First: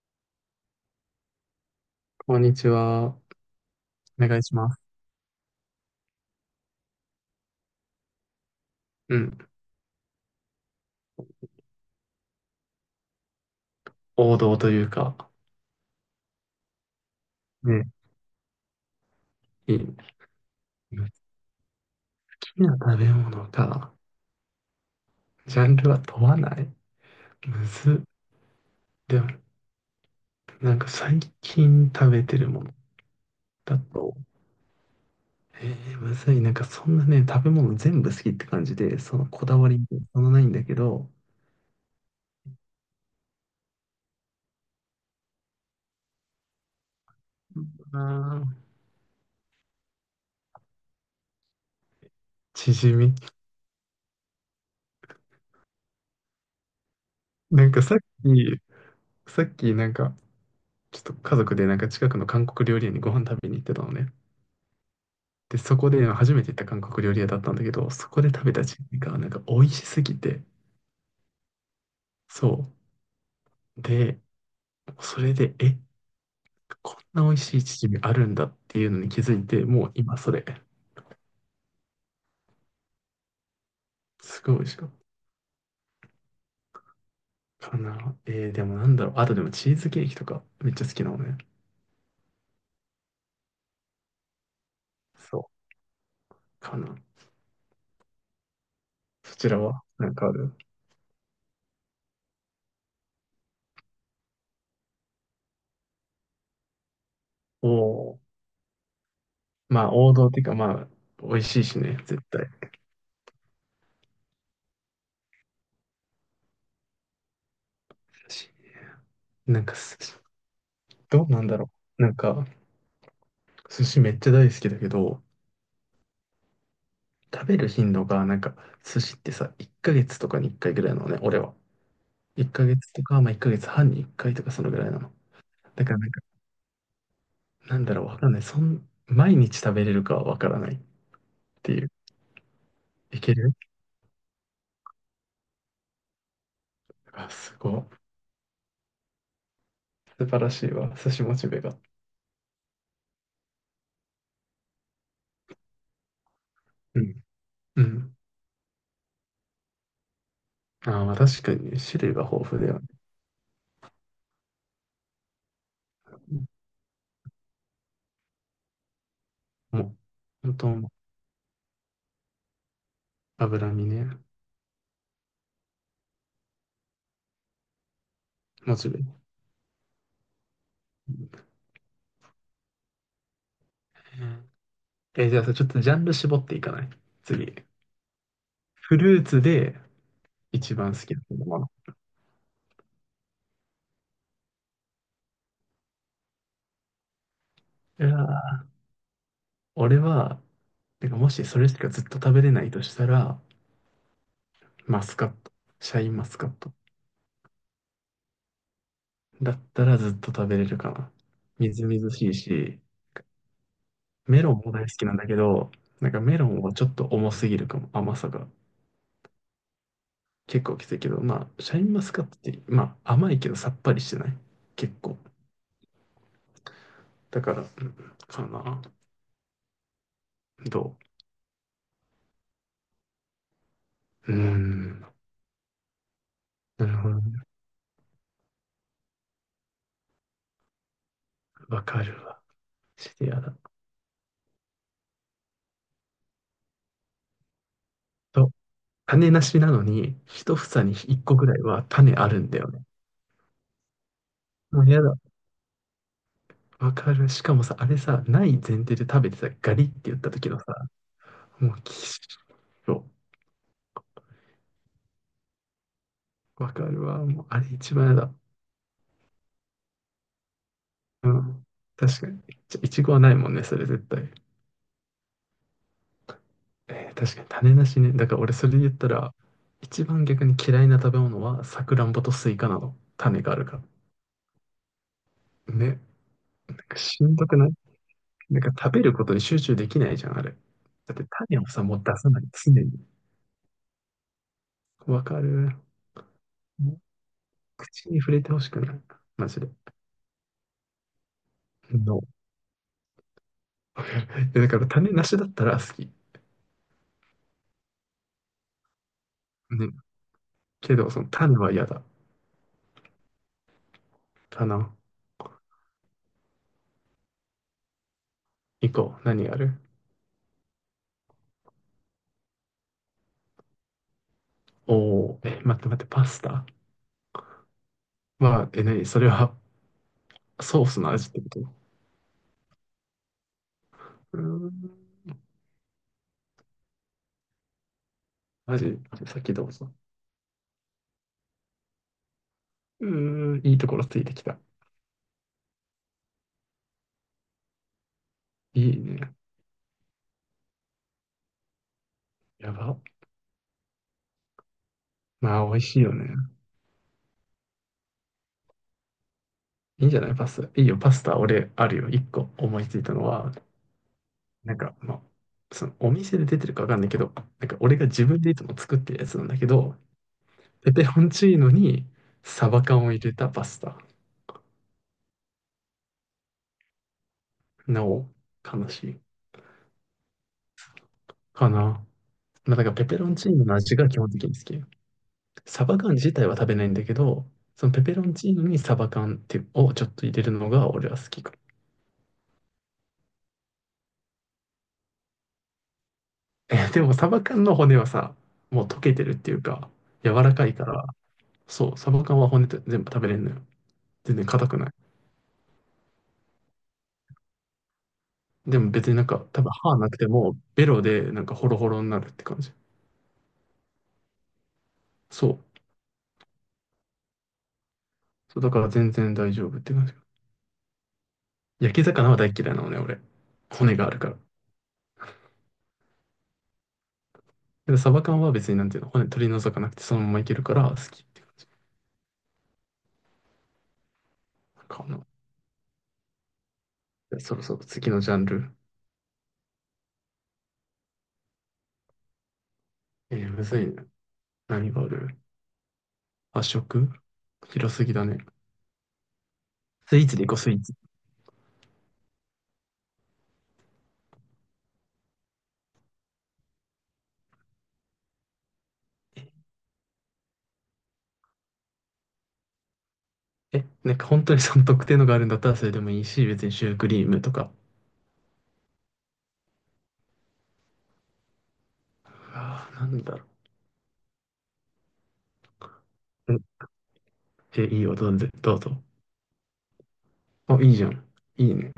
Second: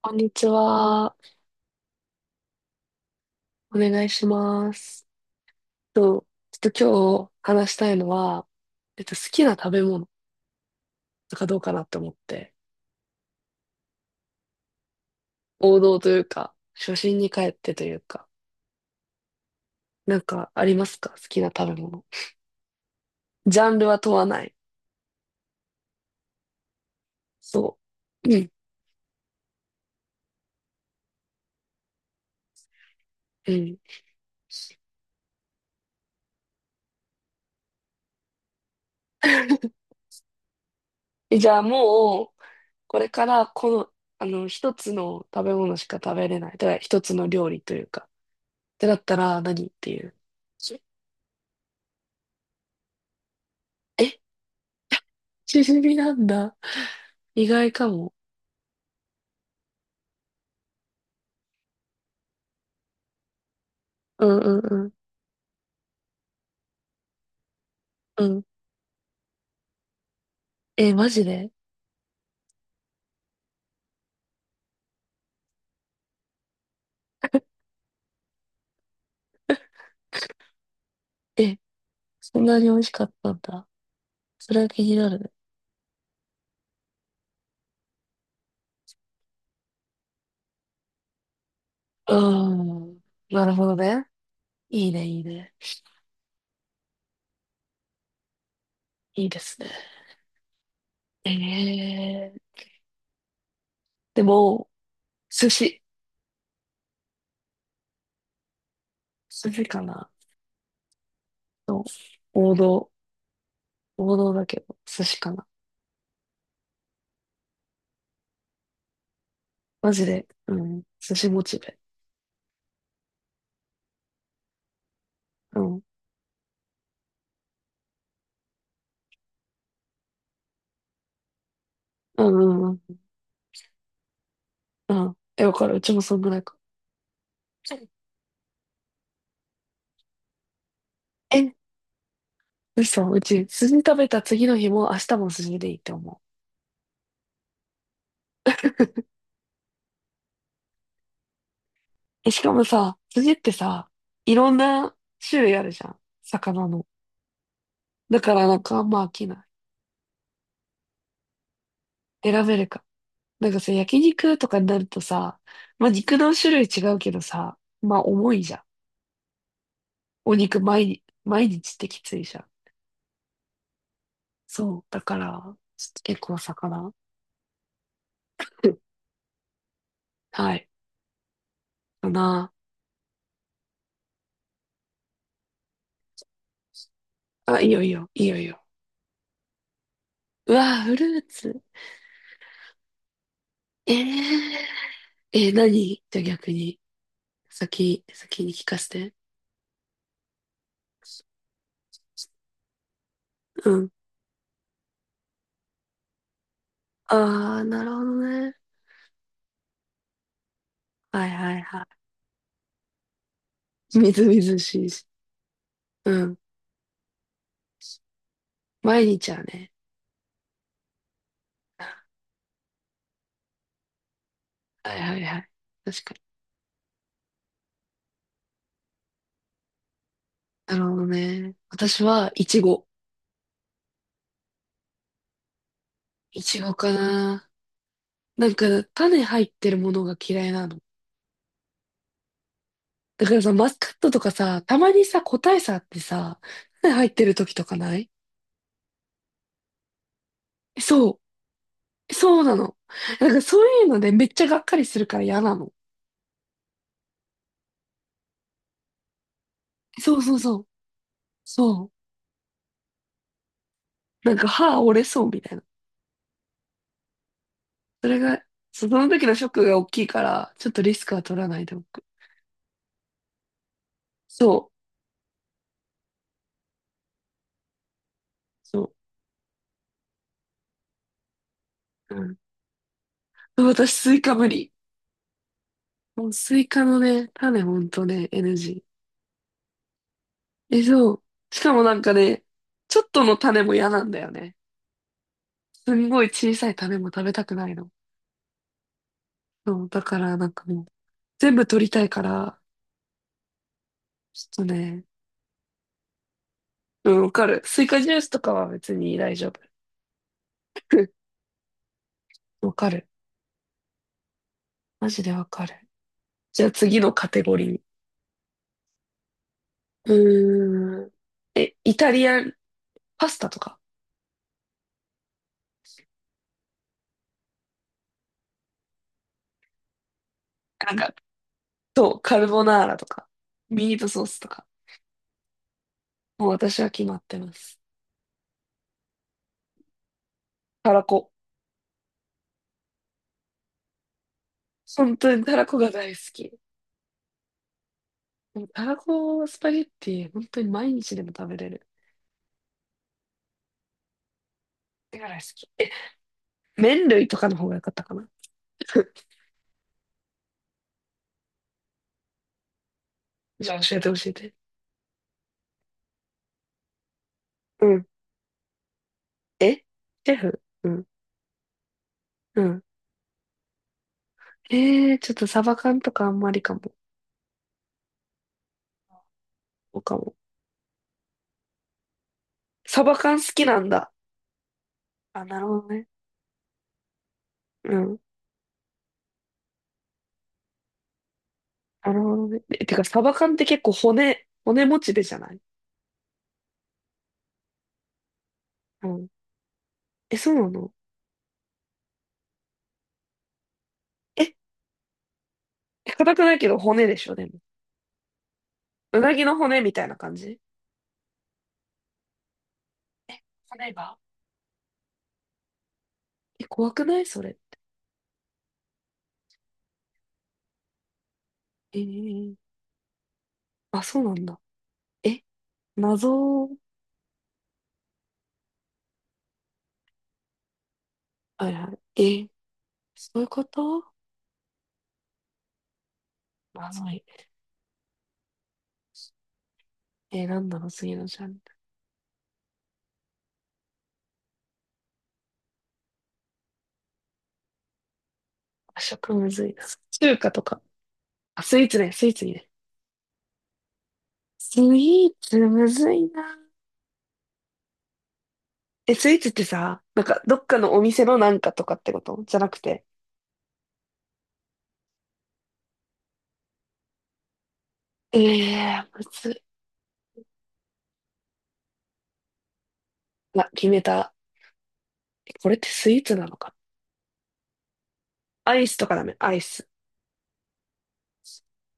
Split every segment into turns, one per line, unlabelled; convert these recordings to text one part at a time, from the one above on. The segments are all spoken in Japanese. こんにちは。
こんにちは。お
お願いし
願いしま
ま
す。
す。と、ちょっと今日話したいのは、
う
好き
ん。
な食べ物とかどうかなって思って、
王道というか、
王道というか、初心に帰ってと
ね、
いうか、
いい。
なんかありますか好
好
きな食べ物？
きな食べ物
ジャンル
か、
は問わない。
ジャンルは問わない。む
そ
ずっ。
う。うん。
でも、なんか最近食べてるもの
うん。
だと、むずい。なんかそんなね、食べ物全部好きって感じで、そのこだわりみ たいなのそんなないんだけど、
じゃあもう、これからこの、一つの食べ物しか食べれない。だから一つの料理という
あ
か、
ー
ってなったら何っていう？
チヂミ。
えチヂミなんだ。意
な
外
んか
か
さっ
も。
き、さっきなんか、ちょっと家族でなんか近くの韓国料理屋にご飯食べに行ってたのね。
うんうん
で、そこで初めて行った韓国料理屋だったんだけど、そこ
うん。う
で
ん。
食べたチヂミがなんか美味しすぎて、
え、マジで。
そう。で、それで、こんな美味しいチヂミあるんだっていうのに気づいて、もう今それ、
え、そんなに美味しかったんだ。
す
そ
ごい
れ
美
は
味し
気
かっ
になるね。
たかな。でもなんだろう。あとでもチーズケーキとかめっちゃ好きなのね。
うん。なるほどね。いいね、いい
そ
ね。
う、かな。
いい
そ
で
ちら
すね。
はなんかある？
えー、でも、寿司。
おおー、
寿司か
まあ
な。
王道っていうかまあ、美味しいし
そう、
ね、絶対。
王道。王道だけど、寿司かな。
寿司、なんか
マ
す、
ジで。うん。寿
どう
司
な
モ
んだ
チ
ろ
ベ。
う。なんか、寿司めっちゃ大好きだけど、
うん。
食べる頻度が、なんか、寿司ってさ、1ヶ月とかに1回ぐらいなのね、俺は。
うん
1
う
ヶ
んう
月
ん。
とか、まあ1ヶ月半に1回とかそのぐらい
う
なの。
ん。え、わかる。う
だ
ち
から
も
なん
そん
か、
ぐらいか。
なんだろう、わかんない。そん、毎日食べれるかはわからないっ
え、
ていう。
嘘、う
いけ
ち、
る。
筋食べた次の日も明日も筋でいいって思う。
あ、すごい。素晴らしいわ、寿司モチベが。
え、しかもさ、筋ってさ、いろんな種類あるじゃん。魚の。
うん。うん。
だからなんかあんま飽きな
ああまあ確かにね、種類が
い。選
豊
べ
富
る
だよ
か。
ね。
なんかさ、焼肉とかになるとさ、まあ
う
肉の
ん。
種類違うけどさ、まあ重いじゃん。
もう、
お
本
肉
当
毎
もう
日、毎日ってきついじゃん。
脂身ね、
そう。だから、ちょっと結構魚。う
モ
ん、
チベ。う
はい。
ん。
かな。
じゃあさ、ちょっとジャンル絞っていかない？次。
あ、いいよいいよ、いいよいいよ。
フルーツで
うわ
一
ー、
番
フ
好
ル
きな
ー
も
ツ。
の。
えー、何じゃあ逆に。
うわ。
先に聞かせて。
俺は、てかもしそれしかずっと食べれないとしたら、
うん。
マスカット。シャインマスカット。
ああ、なるほどね。
だったらずっと食べれるかな。
はいはい
みず
は
みずしいし、
い。みずみ
メロン
ず
も大
し
好
いし。
きなんだけど、なんか
うん。
メロンはちょっと重すぎるかも、甘さが。
毎日はね。
結構きついけど、まあ、シャインマスカットって、まあ、甘いけどさっぱりしてない。結
はいは
構。
いはい。確かに。
だから、うんかな。
なる
ど
ほどね。私は、いちご。
う？うーん。
いちご
な
か
るほど。
な。なんか、種入ってるものが嫌いなの。
わかるわ。シ
だ
リ
か
ア
らさ、
だ。
マスカットとかさ、たまにさ、個体差あってさ、種入ってる時とかない？
と、種なしなのに、一房に
そ
一個ぐらいは
う。
種ある
そう
ん
な
だよ
の。
ね。
なんかそういうので、めっちゃがっか
も
り
う
す
や
る
だ。
から嫌なの。
わかる。しかもさ、あれさ、ない前提で食べてさ、ガリって
そ
言っ
う
た
そう
時
そ
の
う。
さ、もう
そう。
きしょ。
なんか歯折れそうみたいな。
わかるわ。もうあれ一
そ
番や
れ
だ。
が、その時のショックが大きいから、ちょっとリスクは
う
取らない
ん。
でおく。
確かに。ちょいちごはないもんね、それ絶対。
そう。
確かに種なしね。だから俺それで言
そ
ったら、一番逆に嫌いな食べ物はさくらん
う。う
ぼと
ん、
スイカなの。種があるか
私、スイカ無理。
ら。ね。
もうスイ
なん
カ
か
の
し
ね、
んどく
種
ない？
ほんとね、
なんか
NG。
食べることに集中できないじゃん、あれ。
え、そ
だっ
う。
て種
し
を
かも
さ、
な
もう
んか
出さない。
ね、
常に。
ちょっとの種も嫌なんだよね。
わかる。
すんごい小さい
も
種
う
も食べたくないの。
口に触れてほしくない。マジで。
そう。だからなんかもう、全部取りたい
No。
から、
わか
ち
るで
ょっ
だ
と
から
ね、
種なしだったら好き。
うん、わかる。スイカジュースとかは別に大丈夫。
ね、けど、その 種は嫌だ。
わかる。
種、
マジでわかる。じゃあ次のカテゴリー。
以降、何がある？
うーん。え、イタリアンパスタとか。
おおー、待って待って、パスタは、何それは？ソー
なん
スの
か、
味ってこと？
そう、カルボナーラとか、ミートソース
ー
とか。
ん、
もう私は決まってます。
マジ、さっきどうぞ。
たらこ。
うーん、いいところついてきた。
本当にたらこが大好き。でもた
い
ら
いね。
こスパゲッティ、本当に毎日でも食べれる。
やば。
だから好
まあ、
き。
美味
え、
しいよね。
麺類とかの方が良かったかな。
いいんじゃないパスタ。いいよ、パスタ、俺、あるよ。一個思いついたのは、
じゃあ教えて教えて。
なんか、まあ、そのお店で出てるかわかんないけど、なんか
う
俺
ん。
が自分でいつも作ってるやつなんだけ
え、シ
ど、
ェフ、う
ペ
ん。
ペロンチーノに
う
サ
ん。
バ缶を入れたパスタ。
ちょっとサバ缶とかあんまりかも。
なお、悲しい。
そうかも。
かな。まあ、だから
サ
ペ
バ
ペロン
缶好
チーノ
き
の
なん
味が
だ。
基本的に好き。
あ、なるほ
サ
ど
バ
ね。
缶自体は食べないんだけど、その
う
ペペ
ん。
ロンチーノにサバ缶っていうをちょっと入れるのが俺は好きかな。
なるほどね。え、てか、サバ缶って結構骨持ちでじゃない？
でもサバ缶の骨はさ、もう溶
う
けて
ん。
るっていうか、柔
え、そう
らか
な
いか
の？
ら、そう、サバ缶は骨で全部食べれるのよ。全
え、
然硬くない。
硬くないけど骨でしょ、でも。
でも別に
う
なん
な
か、
ぎの
多分
骨み
歯
たい
な
な
くて
感
も、
じ？
ベロでなんかホロホロになるって感じ。
え、骨が。
そう。
え、怖くないそれ。
そう、だから全然大丈夫って感じ。焼
え
き魚は大
ー、
嫌いなのね、俺。骨
あ、
がある
そう
か
な
ら。
んだ。え、謎、
で、サバ缶は別になんていうの、骨取り除かなくてそのままいけるから好きって感じ。
はいはい。え、そういうこと。
なんかあの、
謎い。
でそろそろ次のジャンル。
なんだろう、次のジャンル。
むずいね。何がある？和食、広すぎだね。
和食むずいな。
スイーツ
中
でい
華
こう、
と
スイ
か。
ーツ。
あ、スイーツね、スイーツにね。スイーツむずいな。え、スイーツってさ、なんか、どっかのお店のなんかとかってことじゃなくて。
なんか本当にその特定のがあるんだったらそれでもいいし、別にシュークリームとか。
ええー、むずい。
ああ、なんだろ
ま、決めた。これってスイーツな
う。
の
ん、
か。
えいいよ、どうぞ。
ア
どう
イス
ぞ。
とかダメ？アイス。
あ、いいじゃん。いいね。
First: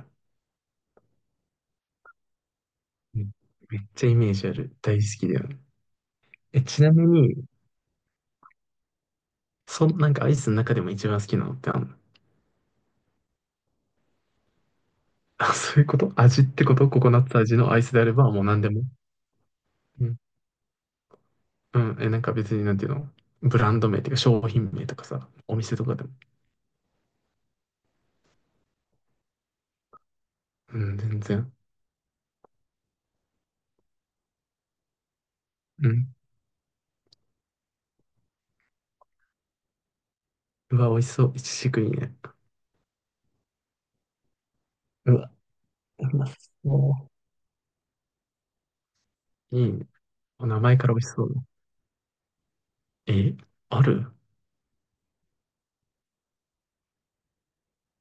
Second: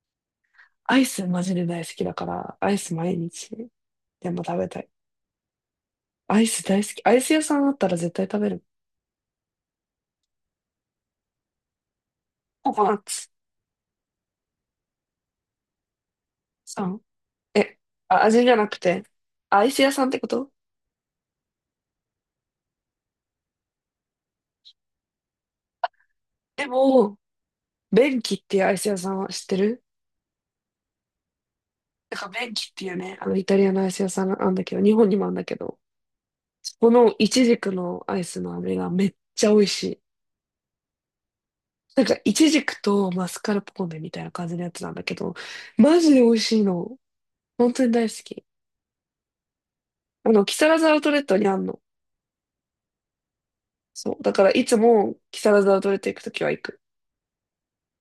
アイスマジで大好きだから、アイス毎
うん、
日
めっちゃイ
で
メー
も
ジあ
食べ
る。
たい。
大好きだよね。
アイス
ち
大好
な
き。
み
アイス屋
に、
さんあったら絶対食べる。
その、なんかアイスの中でも一番好きなのってあんの？
ココナッツ
あ、そういうこと？味ってこ
さ
と？コ
ん。
コナッツ味の
え、
アイスであれ
あ、
ばも
味
う
じゃ
何
な
で
く
も。
て、アイス屋さ
う
んっ
ん。
てこと？
うん。なんか別になんていうの？ブランド名っていうか商品名とかさ、お店とかでも。
でも、ベンキっていうアイス屋さんは知ってる？
うん、全然。
なんかベンキっていうね、あのイタリアのアイス屋さんあんだけど、日本にもあんだけど、
うん。
このイチジクのアイスの飴がめっちゃ美味しい。
うわ、美味しそう。いちじくいい
なん
ね。
か、イチジクとマスカルポーネみたいな感じのやつなんだけ
うわ、
ど、マジ
う
で
ま
美味しいの。
そ
本当に大好き。
う。いいね。
あの、
お
木
名前
更津
か
ア
ら美
ウ
味し
トレッ
そう
ト
だ。
にあんの。
え、ある？
そう。だから、いつも木更津アウトレット行くときは行く。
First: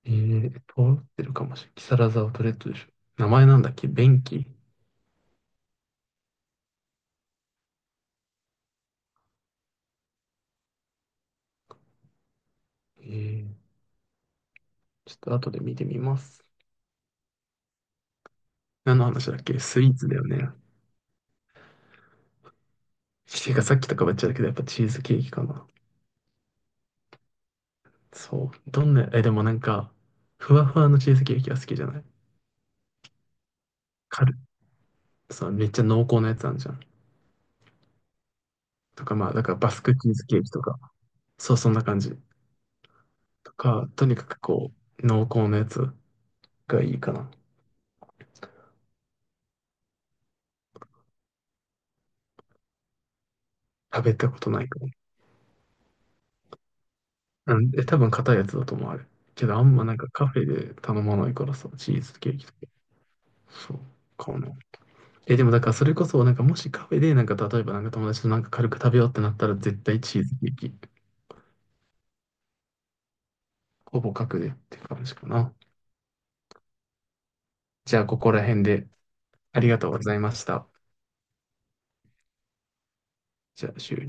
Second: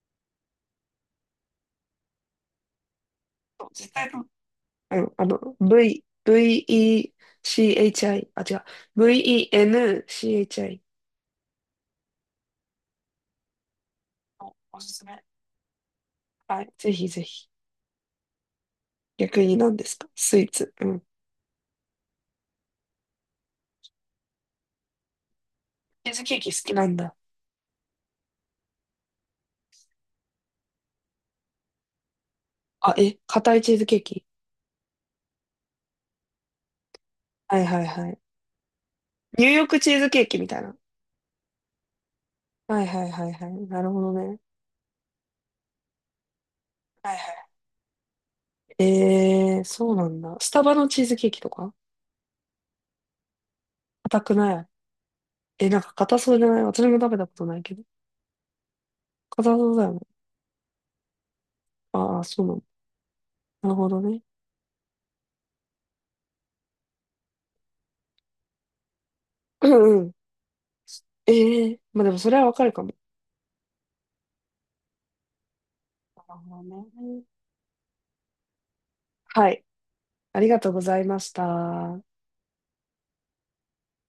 えー、通ってるかもしれない木更津アウトレットでしょ。名前なん
そう
だっけ、
絶対と、
便器？
V、VECHI、あ、違う、VENCHI
えー、
のおおすす
ちょっ
め。
と後で見てみます。
はい、ぜひぜひ。
何の話だ
逆
っ
に
け、
何
ス
で
イー
すか
ツだよ
スイ
ね。
ーツ。うん。
ていうかさっきとかばっちゃだけど、やっぱチーズケーキかな。
チーズケーキ好きなんだ。
そう。どんな、でもなんか、ふわふわのチーズケーキは好きじゃない。
あ、え、硬いチーズケーキ？
カル、さ、めっちゃ濃厚なやつあるじゃん。
はいはいはい。
とか、まあ、だ
ニュー
から
ヨー
バ
ク
ス
チ
ク
ーズ
チー
ケ
ズ
ー
ケ
キ
ー
み
キ
た
と
いな。
か、そう、そんな感じ。
はいはいはいはい。
と
なる
か、
ほ
と
ど
にか
ね。
くこう、濃厚なやつがいいか
はい
な。
はい。そうなんだ。スタバのチーズケーキとか
食べ
硬
た
く
こと
な
な
い？
いか
え、なんか硬そうじゃない？私も食べたことな
ら。
い
うん、
けど。
多分硬いやつだと思う、あれ。
硬
けど、あ
そう
ん
だ
ま
よ
なん
ね。
かカフェで頼まないからさ、チー
あ
ズ
あ、
ケー
そ
キ
うな
と
ん
か。
だ。なる
そう、
ほどね。
かな。でもだからそれこそ、なんかもしカフェで、なんか例えばなんか友達となんか軽く食べようってなったら
う
絶
ん
対
うん。
チーズケーキ。
まあでもそれはわかるかも。
ほぼ角でって感じかな。
なるほどね。
じゃあ、ここら辺で
は
あ
い。
りがとうございま
あ
し
りが
た。
とうございました。
じゃあ、終了。